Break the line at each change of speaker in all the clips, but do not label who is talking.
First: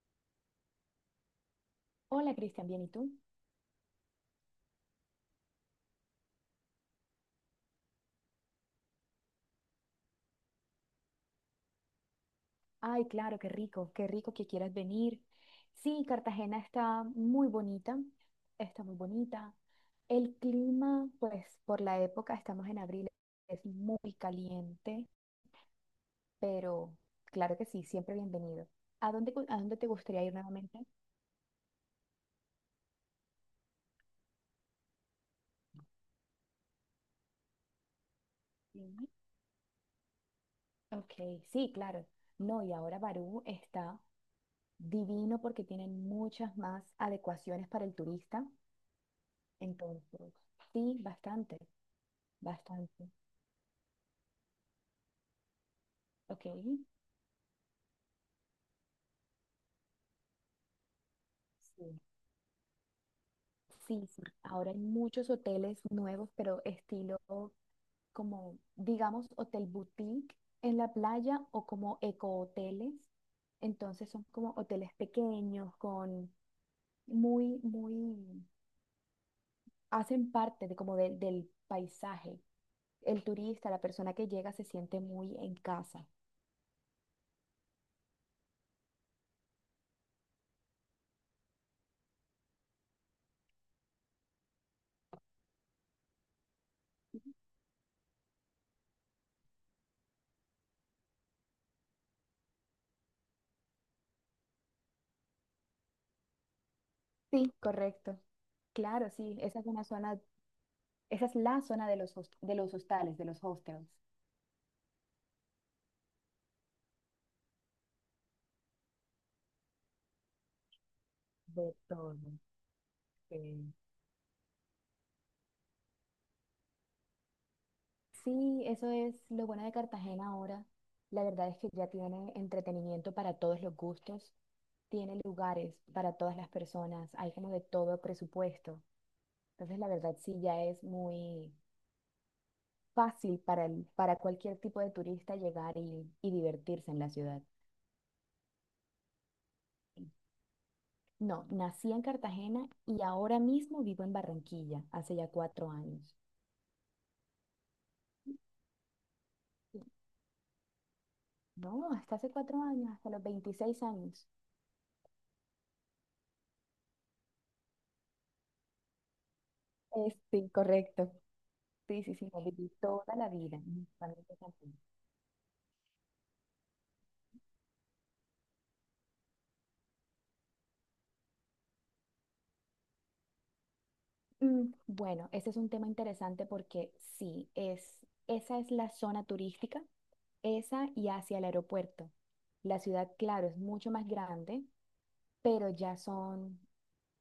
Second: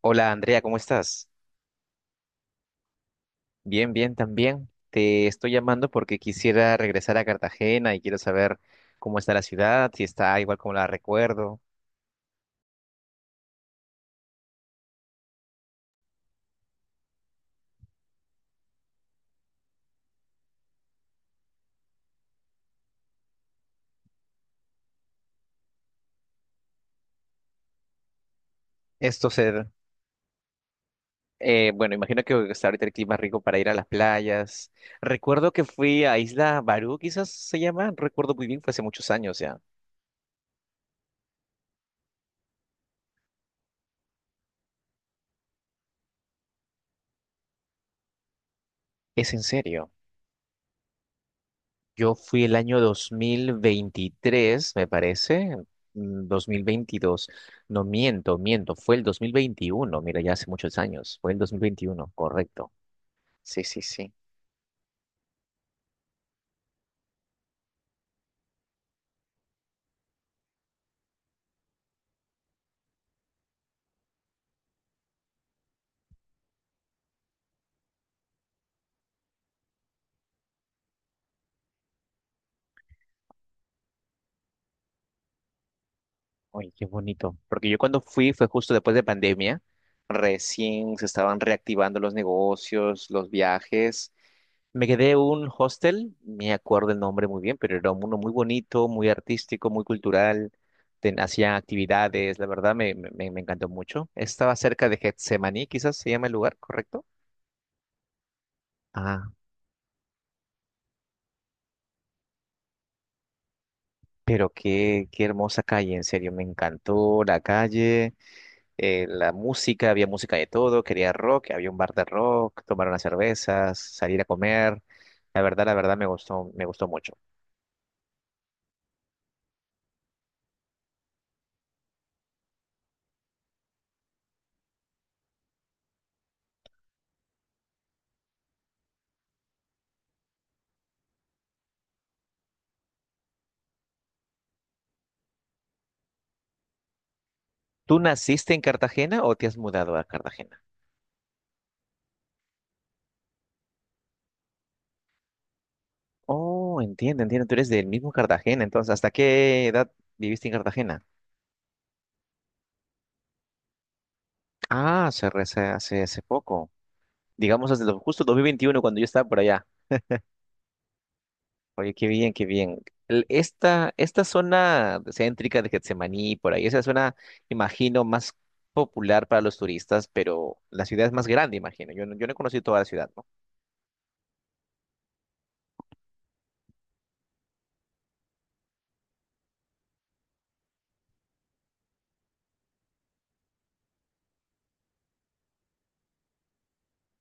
Hola Andrea, ¿cómo estás?
Hola Cristian, ¿bien y tú?
Bien, bien también. Te estoy llamando porque quisiera regresar a Cartagena y quiero saber cómo está la ciudad, si está igual como la recuerdo.
Ay, claro, qué rico que quieras venir. Sí, Cartagena está muy bonita, está muy bonita. El clima, pues por la época, estamos en abril, es muy caliente, pero claro que sí, siempre bienvenido. ¿A
Esto
dónde, a
se...
dónde te gustaría ir nuevamente?
bueno, imagino que está ahorita el clima rico para ir a las playas. Recuerdo que fui a Isla Barú, quizás se llama, no recuerdo muy bien, fue hace
Dime.
muchos años ya.
Ok, sí, claro. No, y ahora Barú está divino porque tienen muchas más adecuaciones para el turista.
¿Es en serio?
Entonces, sí, bastante,
Yo fui el año
bastante.
2023, me parece,
Ok,
2022. No miento, miento, fue el 2021. Mira, ya hace muchos años, fue el dos mil
sí,
veintiuno, correcto. Sí, sí,
sí,
sí.
sí. Ahora hay muchos hoteles nuevos, pero estilo como, digamos, hotel boutique en la playa o como ecohoteles. Entonces son como hoteles pequeños, con muy, muy, hacen parte de como del paisaje. El turista, la persona que llega, se siente muy en casa.
Oye, qué bonito. Porque yo cuando fui fue justo después de pandemia, recién se estaban reactivando los negocios, los viajes. Me quedé en un hostel, me acuerdo el nombre muy bien, pero era uno muy bonito, muy artístico, muy cultural. Hacían actividades, la verdad encantó mucho. Estaba cerca de Getsemaní, quizás se llama el lugar, ¿correcto?
Sí, correcto. Claro,
Ah,
sí, esa es una zona, esa es la zona de de los hostales, de los hostels.
pero qué hermosa calle, en serio, me encantó la calle, la música, había música de todo, quería rock, había un
De
bar de
todo.
rock, tomar unas
Sí.
cervezas, salir a comer. La verdad me gustó mucho.
Sí, eso es lo bueno de Cartagena ahora. La verdad es que ya tiene entretenimiento para todos los gustos, tiene lugares para todas las personas, hay como de todo presupuesto. Entonces, la verdad sí ya es muy fácil para cualquier tipo de turista llegar y divertirse en la ciudad.
¿Tú naciste en Cartagena o te has mudado a Cartagena?
No, nací en Cartagena y ahora mismo vivo en Barranquilla, hace ya 4 años.
Oh, entiendo, entiendo. Tú eres del mismo Cartagena, entonces, ¿hasta qué edad viviste en Cartagena?
No, hasta hace 4 años, hasta los 26 años.
Ah, hace, hace poco. Digamos, justo 2021, cuando yo estaba por allá.
Es, sí, correcto.
Oye,
Sí,
qué
sí, sí.
bien,
Lo
qué
viví
bien.
toda la vida. Mi
Esta, esta
familia también.
zona céntrica de Getsemaní, por ahí, esa zona, imagino, más popular para los turistas, pero la ciudad es más grande, imagino. Yo no, yo no he conocido toda la ciudad, ¿no?
Bueno, ese es un tema interesante porque sí, es, esa es la zona turística, esa y hacia el aeropuerto. La ciudad, claro, es mucho más grande, pero ya son,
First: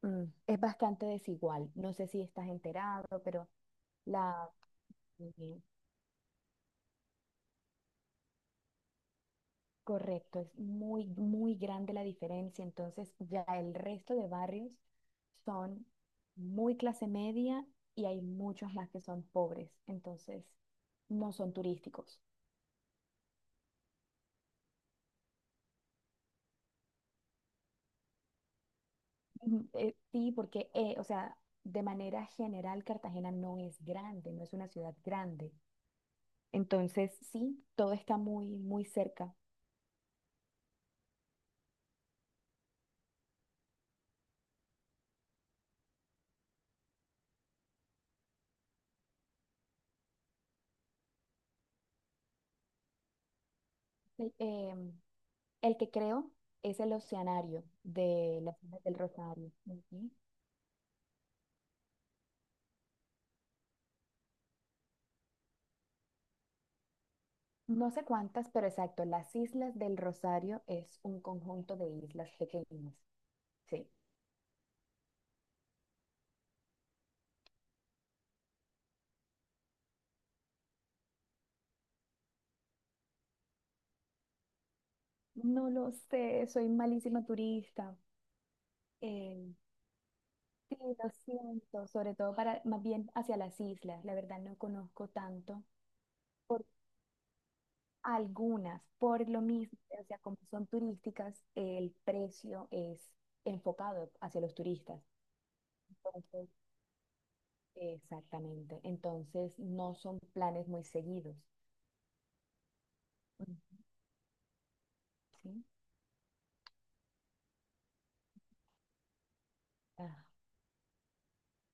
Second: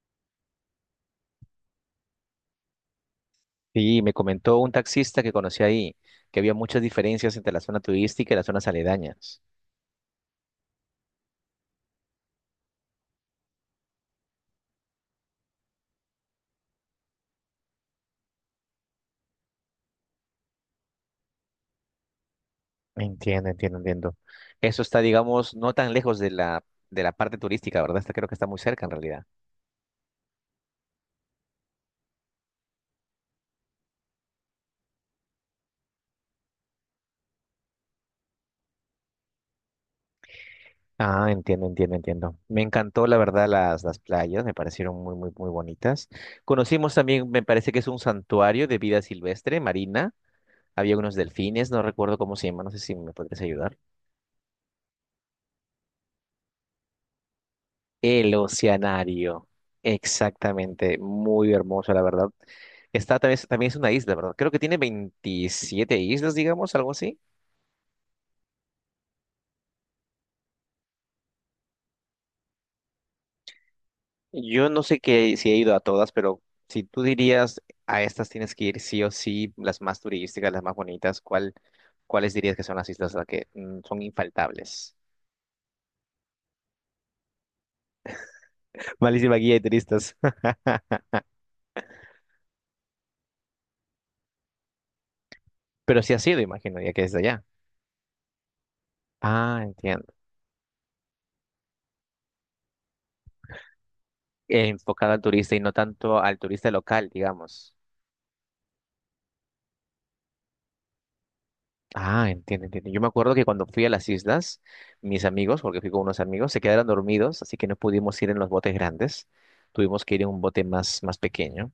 es bastante desigual. No sé si estás enterado, pero
Sí, me
la,
comentó un taxista que conocí ahí, que había muchas diferencias entre la zona turística y las zonas aledañas.
correcto, es muy, muy grande la diferencia. Entonces, ya el resto de barrios son muy clase media y hay muchos más que son pobres. Entonces, no son turísticos.
Entiendo, entiendo, entiendo. Eso está, digamos, no tan lejos de la parte turística, ¿verdad? Está, creo que está muy cerca en realidad.
Ujú. Sí, porque, o sea, de manera general, Cartagena no es grande, no es una ciudad grande. Entonces, sí, todo está muy, muy cerca.
Ah, entiendo, entiendo, entiendo. Me encantó, la verdad, las playas, me parecieron muy, muy, muy bonitas. Conocimos también, me parece que es un santuario de vida silvestre, marina. Había unos delfines, no recuerdo cómo se llama, no sé si me podrías ayudar.
El, em, el que creo es el Oceanario
El
de la zona del
oceanario,
Rosario. Ujú.
exactamente, muy hermoso, la verdad. Está también, también es una isla, ¿verdad? Creo que tiene 27 islas, digamos, algo así.
No sé cuántas, pero exacto, las Islas del Rosario es un conjunto de islas pequeñas. Sí.
Yo no sé qué, si he ido a todas, pero si tú dirías a estas tienes que ir sí o sí, las más turísticas, las más bonitas, ¿cuál, cuáles dirías que son las islas las que son infaltables?
No lo sé, soy malísima turista.
Malísima
Eh,
guía de turistas.
Sí, lo siento, sobre todo para más bien hacia las islas. La verdad no conozco tanto
Pero sí ha sido,
por
imagino, ya que es de allá.
algunas, por lo
Ah,
mismo, o
entiendo.
sea, como son turísticas, el precio es enfocado hacia los turistas.
Enfocada al turista y no tanto al
Entonces,
turista local, digamos.
exactamente. Entonces, no son planes muy seguidos.
Ah, entiendo, entiendo. Yo me acuerdo que cuando fui
Ujú.
a las islas, mis amigos,
¿Sí?
porque fui con unos amigos, se quedaron dormidos, así que no pudimos ir en los botes grandes. Tuvimos que ir
Ah,
en un bote más, más pequeño.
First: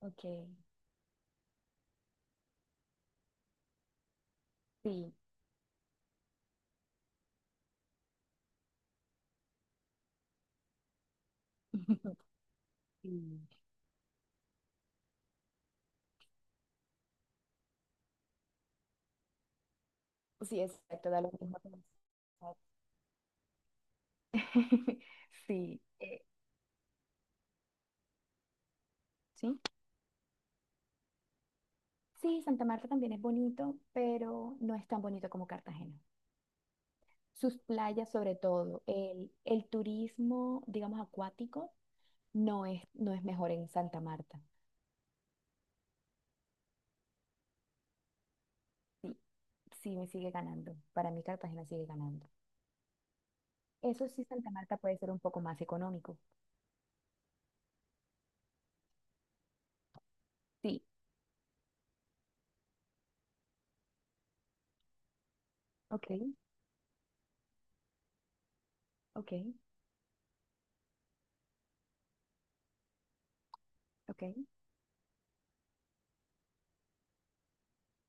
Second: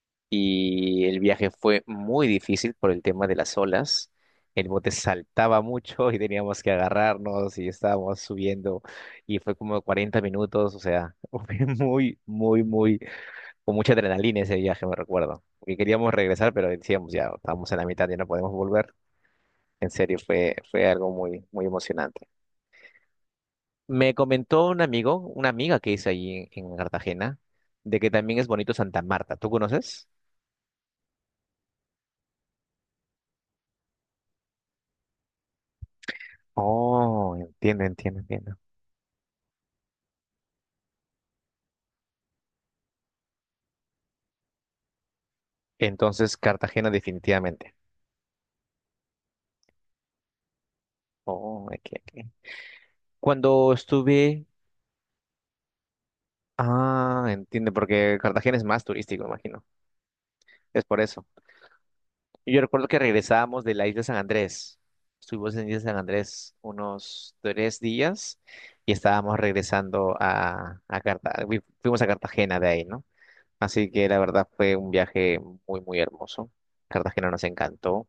ok.
Y el viaje fue muy difícil por el tema de las olas. El bote
Sí,
saltaba mucho y teníamos que agarrarnos y estábamos subiendo y fue como 40 minutos, o sea, fue muy, muy, muy,
sí.
con mucha adrenalina ese viaje, me recuerdo. Porque queríamos regresar, pero decíamos ya, estamos en la mitad, ya no podemos volver. En serio, fue,
Sí,
fue algo
exacto, da lo
muy,
mismo.
muy emocionante. Me comentó un amigo, una amiga
Sí,
que hice allí en Cartagena, de que también es bonito Santa Marta. ¿Tú
sí,
conoces?
sí, Santa Marta también es bonito, pero no es tan bonito como Cartagena.
Oh,
Sus
entiendo,
playas,
entiendo,
sobre
entiendo.
todo, el turismo, digamos, acuático, no es, no es mejor en Santa Marta.
Entonces, Cartagena definitivamente.
Sí, sí, me sigue ganando. Para mí, Cartagena
Oh,
sigue
aquí,
ganando.
aquí. Cuando
Eso sí,
estuve...
Santa Marta puede ser un poco más económico.
Ah, entiendo, porque Cartagena es más turístico, imagino.
Sí,
Es por eso. Yo recuerdo que regresábamos de la isla San Andrés. Estuvimos en la Isla San
ok,
Andrés unos 3 días y
ok,
estábamos regresando a Cartagena. Fuimos a Cartagena de ahí, ¿no? Así que la
ok.
verdad fue un viaje muy, muy hermoso. Cartagena nos encantó,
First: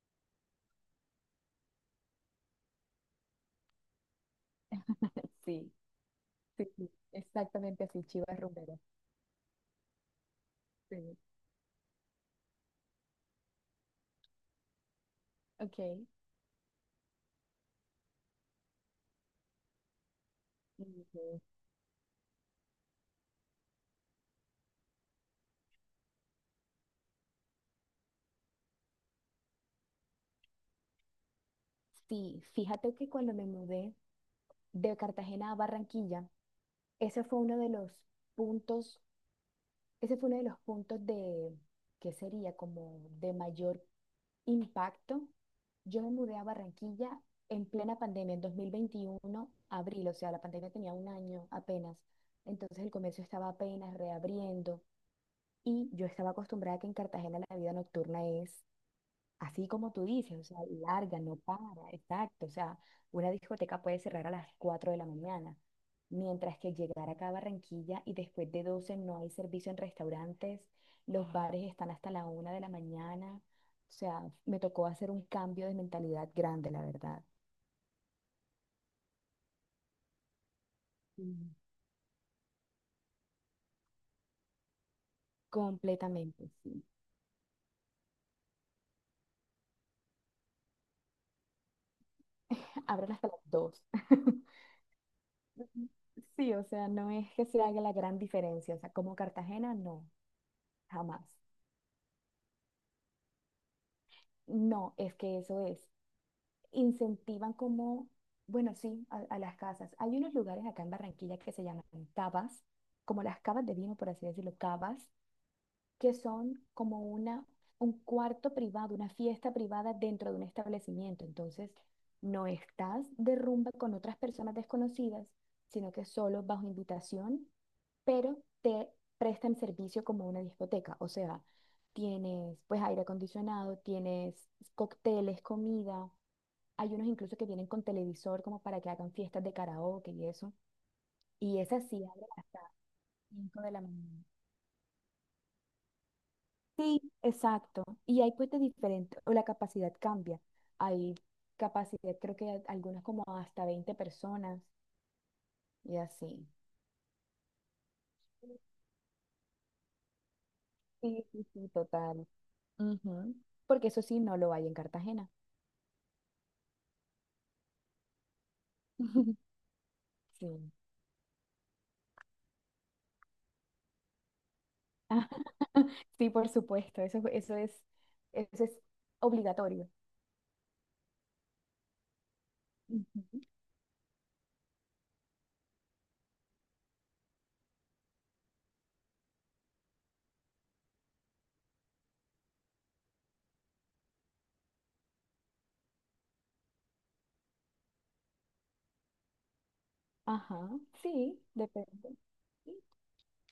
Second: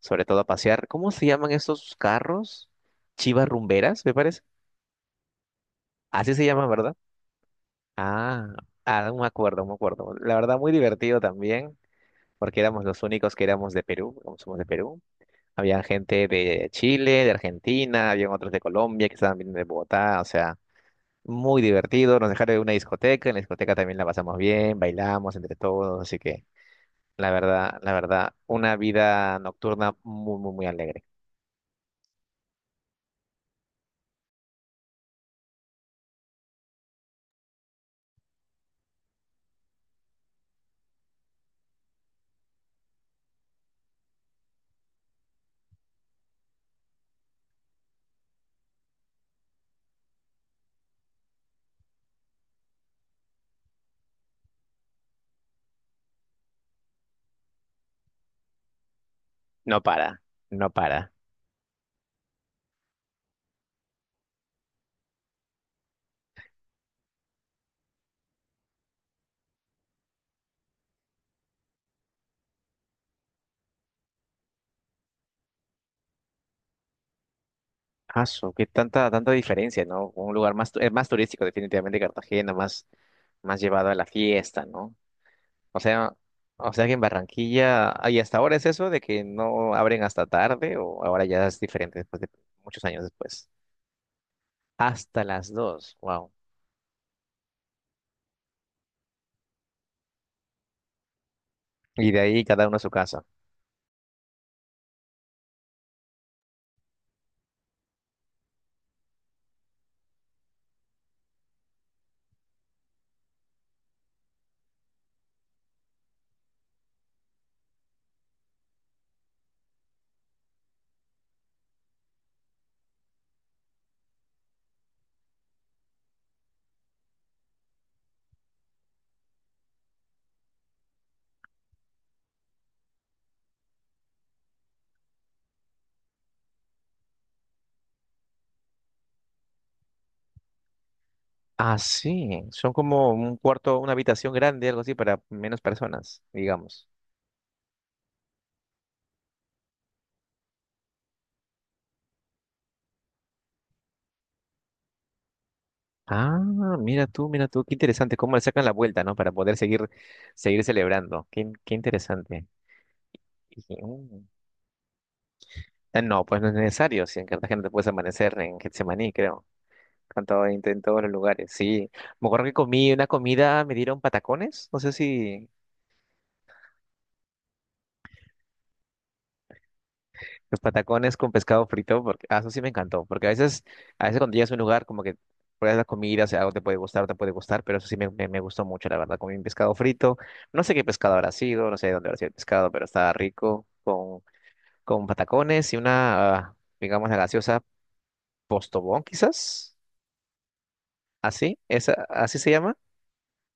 sobre todo a pasear. ¿Cómo se llaman estos carros? Chivas rumberas, me parece.
Sí,
Así se llama,
sí, sí,
¿verdad?
exactamente así, Chivas
Ah,
Rumbero.
ah, me acuerdo, me acuerdo. La verdad, muy
Sí.
divertido también, porque éramos los únicos que éramos de Perú, como somos de Perú. Había
Ok.
gente de Chile, de Argentina, habían otros de Colombia que estaban viniendo de Bogotá, o sea,
Ujú.
muy divertido. Nos dejaron en una discoteca, en la discoteca también la pasamos bien, bailamos entre todos, así que la verdad, una vida nocturna muy, muy, muy alegre.
Sí, fíjate que cuando me mudé de Cartagena a Barranquilla, ese fue uno de los puntos, ese fue uno de los puntos de, ¿qué sería? Como de mayor impacto. Yo me mudé a Barranquilla en plena pandemia, en 2021, abril, o sea, la pandemia tenía un año apenas. Entonces el comercio estaba apenas reabriendo y yo estaba acostumbrada a que en Cartagena la vida nocturna es así
No
como tú
para,
dices, o sea,
no para.
larga, no para, exacto. O sea, una discoteca puede cerrar a las 4 de la mañana, mientras que llegar acá a Barranquilla y después de 12 no hay servicio en restaurantes, los bares están hasta la 1 de la mañana. O sea, me tocó hacer un cambio de mentalidad grande, la verdad.
Aso, qué tanta, tanta diferencia, ¿no? Un lugar más, es más turístico,
Mm.
definitivamente Cartagena, más más llevado a la fiesta, ¿no? O sea,
Completamente,
o sea
sí.
que en Barranquilla, ah, ¿y hasta ahora es eso de que no abren hasta tarde o ahora ya es diferente después de muchos años
Abren hasta las
después?
2
Hasta las dos, wow.
Sí, o sea, no es que se haga la gran diferencia, o sea, como Cartagena, no, jamás.
Y de ahí cada uno a su casa.
No, es que eso es, incentivan como, bueno, sí, a las casas. Hay unos lugares acá en Barranquilla que se llaman cavas, como las cavas de vino, por así decirlo, cavas, que son como un cuarto privado, una fiesta privada dentro de un establecimiento. Entonces, no estás de rumba con otras personas desconocidas, sino que solo bajo invitación, pero te prestan servicio como una discoteca. O sea, tienes pues aire acondicionado, tienes cócteles, comida hay unos incluso que vienen con televisor como para que hagan fiestas de karaoke y eso. Y
Ah,
esa sí abre
sí,
hasta
son
las
como un
5 de
cuarto,
la
una
mañana.
habitación grande, algo así, para menos personas, digamos.
Sí, exacto. Y hay pues de diferente, o la capacidad cambia. Hay capacidad, creo que algunas como hasta 20 personas y
Ah,
así.
mira tú, qué interesante, cómo le sacan la vuelta, ¿no? Para poder seguir, seguir celebrando.
Sí, sí, sí,
Qué
total.
interesante.
Ujú.
Y, dije,
Porque eso sí, no lo hay en Cartagena.
ah, no, pues no es necesario, si en Cartagena te puedes amanecer en Getsemaní, creo. Cantado en
Sí.
todos los lugares, sí. Me acuerdo que comí una comida, me dieron patacones, no sé
Ah,
si
sí, por supuesto, eso, eso es obligatorio.
los patacones con pescado frito, porque ah, eso sí me encantó, porque
Ujú.
a veces cuando llegas a un lugar como que pruebas la comida, o sea, algo te puede gustar, pero eso sí me gustó mucho, la verdad, comí un pescado frito, no sé qué pescado habrá sido, no sé de dónde habrá sido el pescado, pero estaba rico, con patacones y una, ah, digamos, la gaseosa Postobón, quizás,
Ajá, sí,
así, esa,
depende.
así se llama.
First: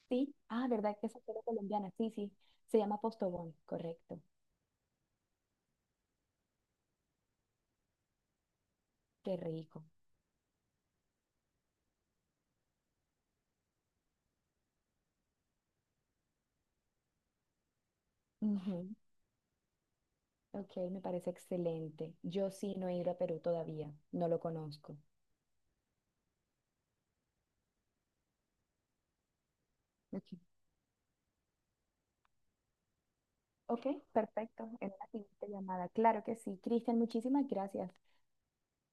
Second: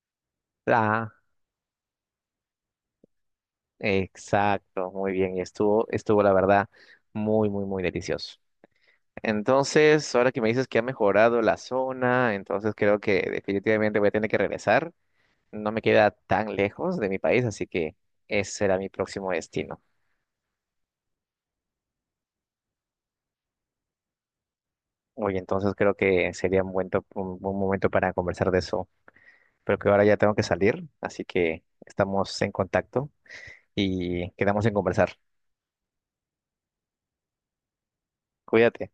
Sí, ah, ¿verdad que es acero colombiana? Sí, sí, se llama Postobón, correcto.
Exacto, muy bien. Y estuvo, estuvo la verdad muy, muy, muy delicioso.
Qué rico.
Entonces, ahora que me dices que ha mejorado la zona, entonces creo que definitivamente voy a tener que regresar. No me queda tan lejos de mi país, así que ese será mi
Ujú.
próximo destino.
Ok, me parece excelente. Yo sí no he ido a Perú todavía, no lo conozco.
Oye, entonces creo que sería un buen, un buen momento para conversar de eso. Pero que ahora ya
Ok,
tengo que salir, así que estamos en contacto
ok,
y
perfecto.
quedamos en
En una
conversar.
siguiente llamada. Claro que sí. Cristian, muchísimas gracias.
Cuídate.